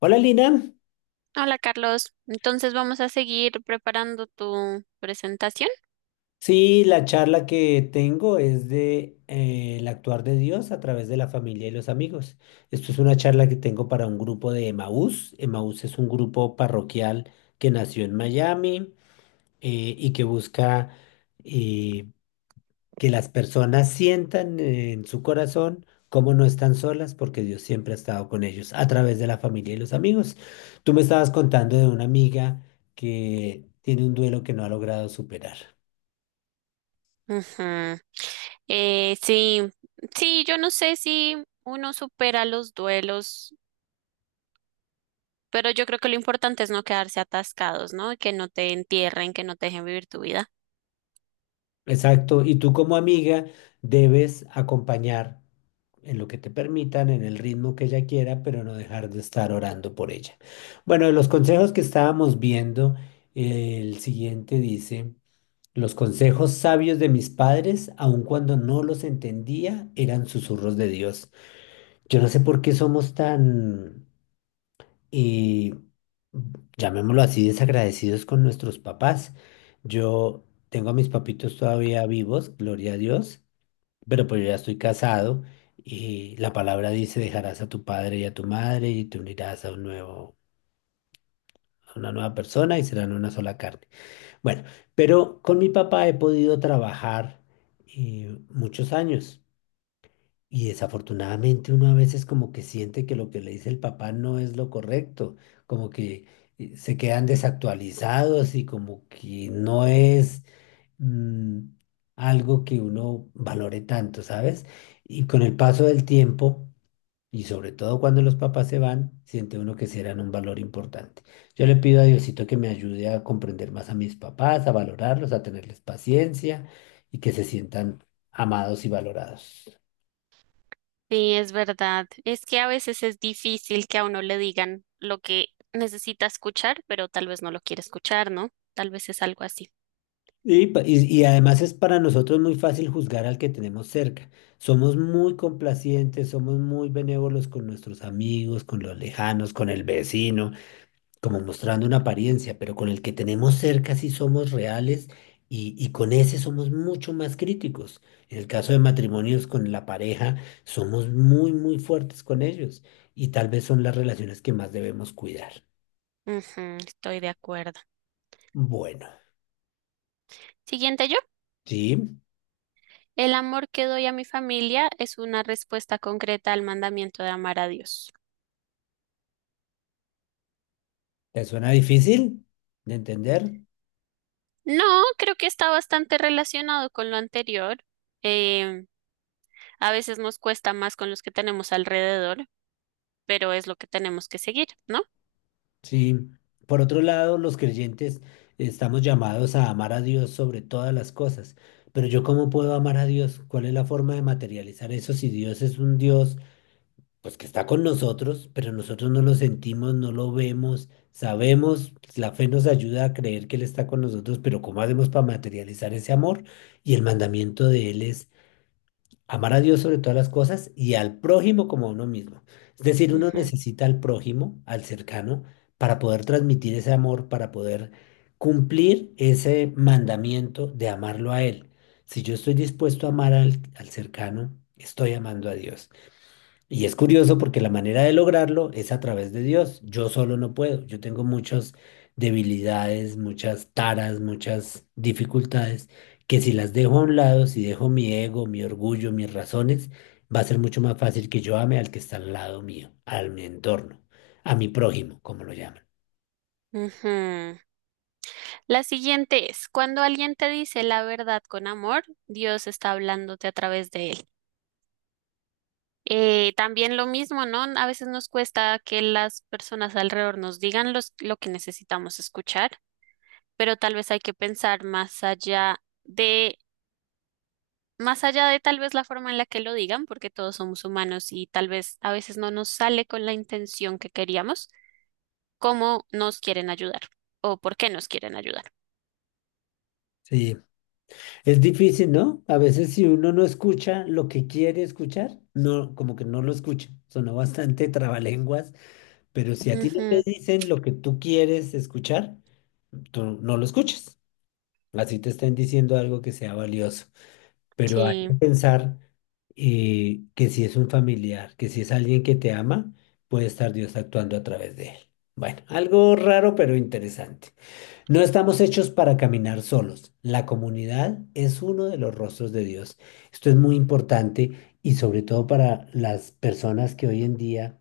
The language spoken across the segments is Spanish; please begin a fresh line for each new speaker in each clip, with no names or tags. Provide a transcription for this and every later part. Hola Lina,
Hola Carlos, entonces vamos a seguir preparando tu presentación.
sí, la charla que tengo es de el actuar de Dios a través de la familia y los amigos. Esto es una charla que tengo para un grupo de Emaús. Emaús es un grupo parroquial que nació en Miami y que busca eh, que las personas sientan en su corazón cómo no están solas porque Dios siempre ha estado con ellos a través de la familia y los amigos. Tú me estabas contando de una amiga que tiene un duelo que no ha logrado superar.
Ujú. Sí, sí, yo no sé si uno supera los duelos, pero yo creo que lo importante es no quedarse atascados, ¿no? Que no te entierren, que no te dejen vivir tu vida.
Exacto, y tú como amiga debes acompañar en lo que te permitan, en el ritmo que ella quiera, pero no dejar de estar orando por ella. Bueno, de los consejos que estábamos viendo, el siguiente dice, los consejos sabios de mis padres, aun cuando no los entendía, eran susurros de Dios. Yo no sé por qué somos tan y llamémoslo así, desagradecidos con nuestros papás. Yo tengo a mis papitos todavía vivos, gloria a Dios, pero pues yo ya estoy casado y la palabra dice, dejarás a tu padre y a tu madre y te unirás a un nuevo, a una nueva persona y serán una sola carne. Bueno, pero con mi papá he podido trabajar muchos años. Y desafortunadamente uno a veces como que siente que lo que le dice el papá no es lo correcto, como que se quedan desactualizados y como que no es mm, algo que uno valore tanto, ¿sabes? Y con el paso del tiempo, y sobre todo cuando los papás se van, siente uno que sí eran un valor importante. Yo le pido a Diosito que me ayude a comprender más a mis papás, a valorarlos, a tenerles paciencia y que se sientan amados y valorados.
Sí, es verdad. Es que a veces es difícil que a uno le digan lo que necesita escuchar, pero tal vez no lo quiere escuchar, ¿no? Tal vez es algo así.
Y además es para nosotros muy fácil juzgar al que tenemos cerca. Somos muy complacientes, somos muy benévolos con nuestros amigos, con los lejanos, con el vecino, como mostrando una apariencia, pero con el que tenemos cerca sí somos reales y con ese somos mucho más críticos. En el caso de matrimonios con la pareja, somos muy, muy fuertes con ellos y tal vez son las relaciones que más debemos cuidar.
Ujú, estoy de acuerdo.
Bueno,
Siguiente yo.
¿sí?
El amor que doy a mi familia es una respuesta concreta al mandamiento de amar a Dios.
¿Te suena difícil de entender?
No, creo que está bastante relacionado con lo anterior. Eh, a veces nos cuesta más con los que tenemos alrededor, pero es lo que tenemos que seguir, ¿no?
Sí, por otro lado, los creyentes estamos llamados a amar a Dios sobre todas las cosas, pero ¿yo cómo puedo amar a Dios? ¿Cuál es la forma de materializar eso si Dios es un Dios pues que está con nosotros, pero nosotros no lo sentimos, no lo vemos, sabemos, la fe nos ayuda a creer que Él está con nosotros, pero ¿cómo hacemos para materializar ese amor? Y el mandamiento de Él es amar a Dios sobre todas las cosas y al prójimo como a uno mismo. Es decir, uno
Ujú,
necesita al prójimo, al cercano, para poder transmitir ese amor, para poder cumplir ese mandamiento de amarlo a él. Si yo estoy dispuesto a amar al cercano, estoy amando a Dios. Y es curioso porque la manera de lograrlo es a través de Dios. Yo solo no puedo. Yo tengo muchas debilidades, muchas taras, muchas dificultades que si las dejo a un lado, si dejo mi ego, mi orgullo, mis razones, va a ser mucho más fácil que yo ame al que está al lado mío, al mi entorno, a mi prójimo, como lo llaman.
ujú. La siguiente es, cuando alguien te dice la verdad con amor, Dios está hablándote a través de él. También lo mismo, ¿no? A veces nos cuesta que las personas alrededor nos digan los- lo que necesitamos escuchar, pero tal vez hay que pensar de, más allá de tal vez la forma en la que lo digan, porque todos somos humanos y tal vez a veces no nos sale con la intención que queríamos, cómo nos quieren ayudar o por qué nos quieren ayudar.
Sí, es difícil, ¿no? A veces si uno no escucha lo que quiere escuchar, no, como que no lo escucha. Sonó bastante trabalenguas. Pero si a ti no te
Ujú,
dicen lo que tú quieres escuchar, tú no lo escuchas. Así te están diciendo algo que sea valioso. Pero hay que
sí.
pensar que si es un familiar, que si es alguien que te ama, puede estar Dios actuando a través de él. Bueno, algo raro pero interesante. No estamos hechos para caminar solos. La comunidad es uno de los rostros de Dios. Esto es muy importante y sobre todo para las personas que hoy en día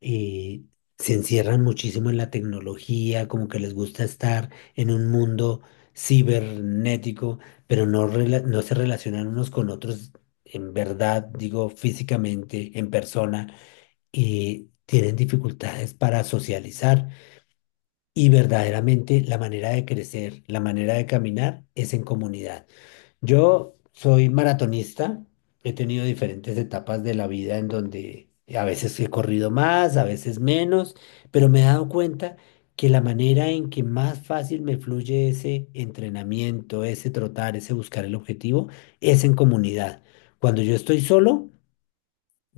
eh, se encierran muchísimo en la tecnología, como que les gusta estar en un mundo cibernético, pero no, no se relacionan unos con otros en verdad, digo, físicamente, en persona, y tienen dificultades para socializar. Y verdaderamente la manera de crecer, la manera de caminar es en comunidad. Yo soy maratonista, he tenido diferentes etapas de la vida en donde a veces he corrido más, a veces menos, pero me he dado cuenta que la manera en que más fácil me fluye ese entrenamiento, ese trotar, ese buscar el objetivo, es en comunidad. Cuando yo estoy solo,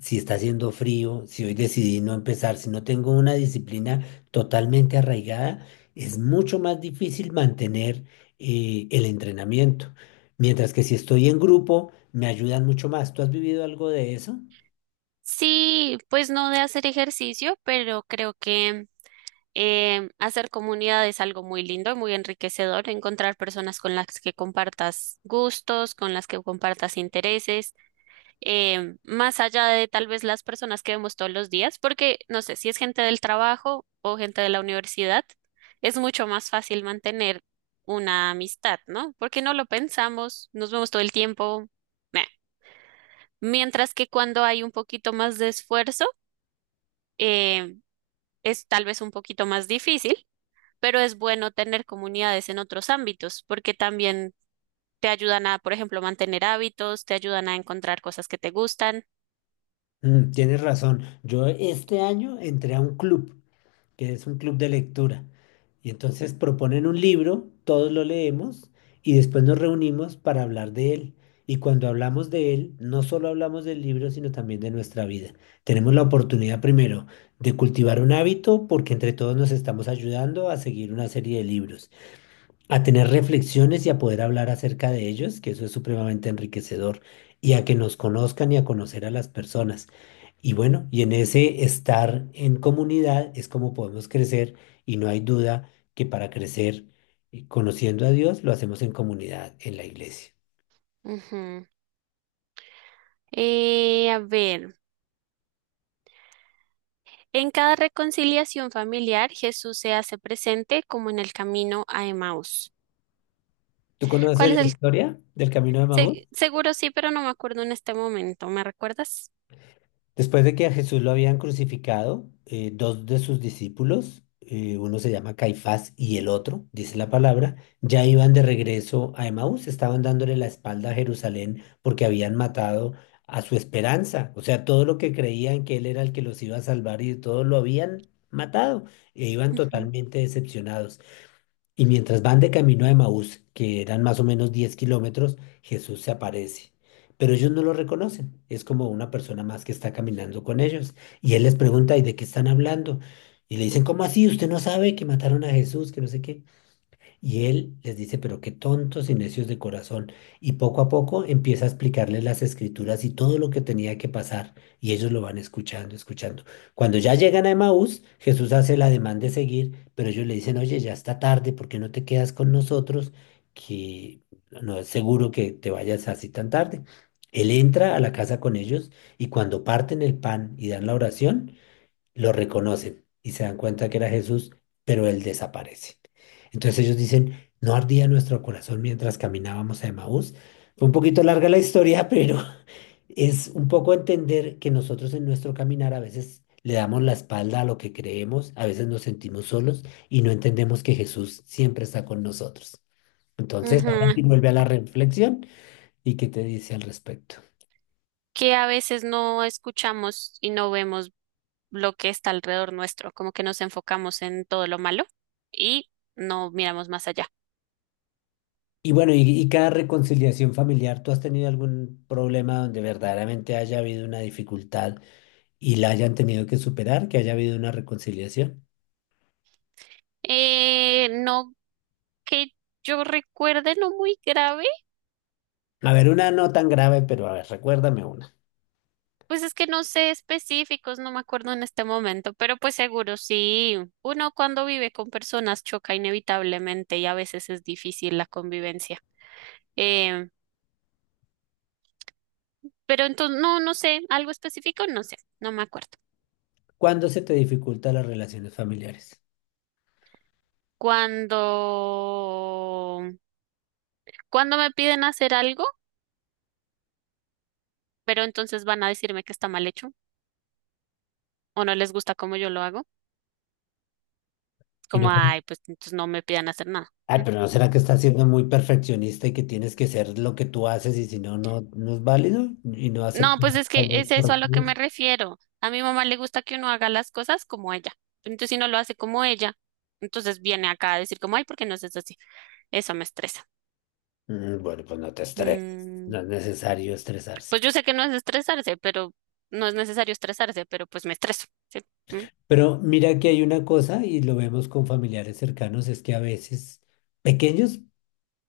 si está haciendo frío, si hoy decidí no empezar, si no tengo una disciplina totalmente arraigada, es mucho más difícil mantener el entrenamiento. Mientras que si estoy en grupo, me ayudan mucho más. ¿Tú has vivido algo de eso?
Sí, pues no de hacer ejercicio, pero creo que hacer comunidad es algo muy lindo, muy enriquecedor, encontrar personas con las que compartas gustos, con las que compartas intereses, más allá de tal vez las personas que vemos todos los días, porque no sé si es gente del trabajo o gente de la universidad, es mucho más fácil mantener una amistad, ¿no? Porque no lo pensamos, nos vemos todo el tiempo. Meh. Mientras que cuando hay un poquito más de esfuerzo, eh, es tal vez un poquito más difícil, pero es bueno tener comunidades en otros ámbitos, porque también te ayudan a, por ejemplo, mantener hábitos, te ayudan a encontrar cosas que te gustan.
Mm, tienes razón. Yo este año entré a un club. Que es un club de lectura. Y entonces proponen un libro, todos lo leemos y después nos reunimos para hablar de él. Y cuando hablamos de él, no solo hablamos del libro, sino también de nuestra vida. Tenemos la oportunidad primero de cultivar un hábito porque entre todos nos estamos ayudando a seguir una serie de libros a tener reflexiones y a poder hablar acerca de ellos, que eso es supremamente enriquecedor, y a que nos conozcan y a conocer a las personas. Y bueno, y en ese estar en comunidad es como podemos crecer y no hay duda que para crecer conociendo a Dios lo hacemos en comunidad, en la iglesia.
Ujú. A ver, en cada reconciliación familiar, Jesús se hace presente como en el camino a Emaús.
¿Tú conoces
¿Cuál es
la
el?
historia del Camino de Maús?
Se- seguro sí, pero no me acuerdo en este momento. ¿Me recuerdas?
Después de que a Jesús lo habían crucificado, dos de sus discípulos, uno se llama Caifás y el otro, dice la palabra, ya iban de regreso a Emaús, estaban dándole la espalda a Jerusalén porque habían matado a su esperanza, o sea, todo lo que creían que él era el que los iba a salvar y todo lo habían matado e iban
Ujú.
totalmente decepcionados. Y mientras van de camino a Emaús, que eran más o menos 10 kilómetros, Jesús se aparece. Pero ellos no lo reconocen. Es como una persona más que está caminando con ellos. Y él les pregunta, ¿y de qué están hablando? Y le dicen, ¿cómo así? ¿Usted no sabe que mataron a Jesús? Que no sé qué. Y él les dice, pero qué tontos y necios de corazón. Y poco a poco empieza a explicarles las escrituras y todo lo que tenía que pasar. Y ellos lo van escuchando, escuchando. Cuando ya llegan a Emaús, Jesús hace el ademán de seguir, pero ellos le dicen, oye, ya está tarde, ¿por qué no te quedas con nosotros? Que no es seguro que te vayas así tan tarde. Él entra a la casa con ellos y cuando parten el pan y dan la oración, lo reconocen y se dan cuenta que era Jesús, pero él desaparece. Entonces ellos dicen, no ardía nuestro corazón mientras caminábamos a Emaús. Fue un poquito larga la historia, pero es un poco entender que nosotros en nuestro caminar a veces le damos la espalda a lo que creemos, a veces nos sentimos solos y no entendemos que Jesús siempre está con nosotros. Entonces, ahora sí
Ujú,
vuelve a la reflexión y qué te dice al respecto.
que a veces no escuchamos y no vemos lo que está alrededor nuestro, como que nos enfocamos en todo lo malo y no miramos más allá.
Y bueno, y cada reconciliación familiar, ¿tú has tenido algún problema donde verdaderamente haya habido una dificultad y la hayan tenido que superar, que haya habido una reconciliación?
No que yo recuerde, no muy grave,
A ver, una no tan grave, pero a ver, recuérdame una.
pues es que no sé específicos, no me acuerdo en este momento, pero pues seguro sí, uno cuando vive con personas choca inevitablemente y a veces es difícil la convivencia. Eh, pero entonces, no, no sé, algo específico, no sé, no me acuerdo.
¿Cuándo se te dificultan las relaciones familiares?
Cuando, Cuando me piden hacer algo, pero entonces van a decirme que está mal hecho o no les gusta como yo lo hago,
Y no-
como, ay, pues entonces no me pidan hacer nada.
Ay,
¿Mm?
pero ¿no será que estás siendo muy perfeccionista y que tienes que ser lo que tú haces y si no, no, no es válido y no
No,
aceptas
pues es que
algo
es eso a lo que
correctivo?
me refiero. A mi mamá le gusta que uno haga las cosas como ella. Pero entonces, si no lo hace como ella, entonces viene acá a decir como, ay, ¿por qué no haces así? Eso me estresa.
Mm, bueno, pues no te estreses,
Mm,
no es necesario estresarse.
pues yo sé que no es estresarse, pero no es necesario estresarse, pero pues me estreso. ¿Sí? Mm,
Pero mira que hay una cosa, y lo vemos con familiares cercanos, es que a veces pequeños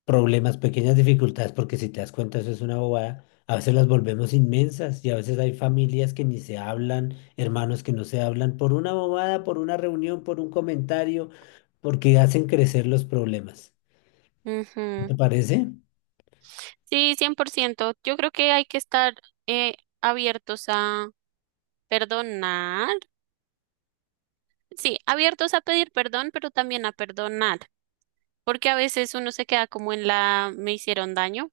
problemas, pequeñas dificultades, porque si te das cuenta eso es una bobada, a veces las volvemos inmensas y a veces hay familias que ni se hablan, hermanos que no se hablan por una bobada, por una reunión, por un comentario, porque hacen crecer los problemas. ¿No
ujú.
te parece?
Sí, 100%. Yo creo que hay que estar eh, abiertos a perdonar. Sí, abiertos a pedir perdón, pero también a perdonar, porque a veces uno se queda como en la me hicieron daño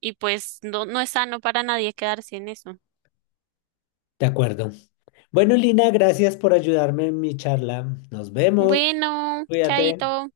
y pues no, no es sano para nadie quedarse en eso.
De acuerdo. Bueno, Lina, gracias por ayudarme en mi charla. Nos vemos.
Bueno,
Cuídate.
chaito.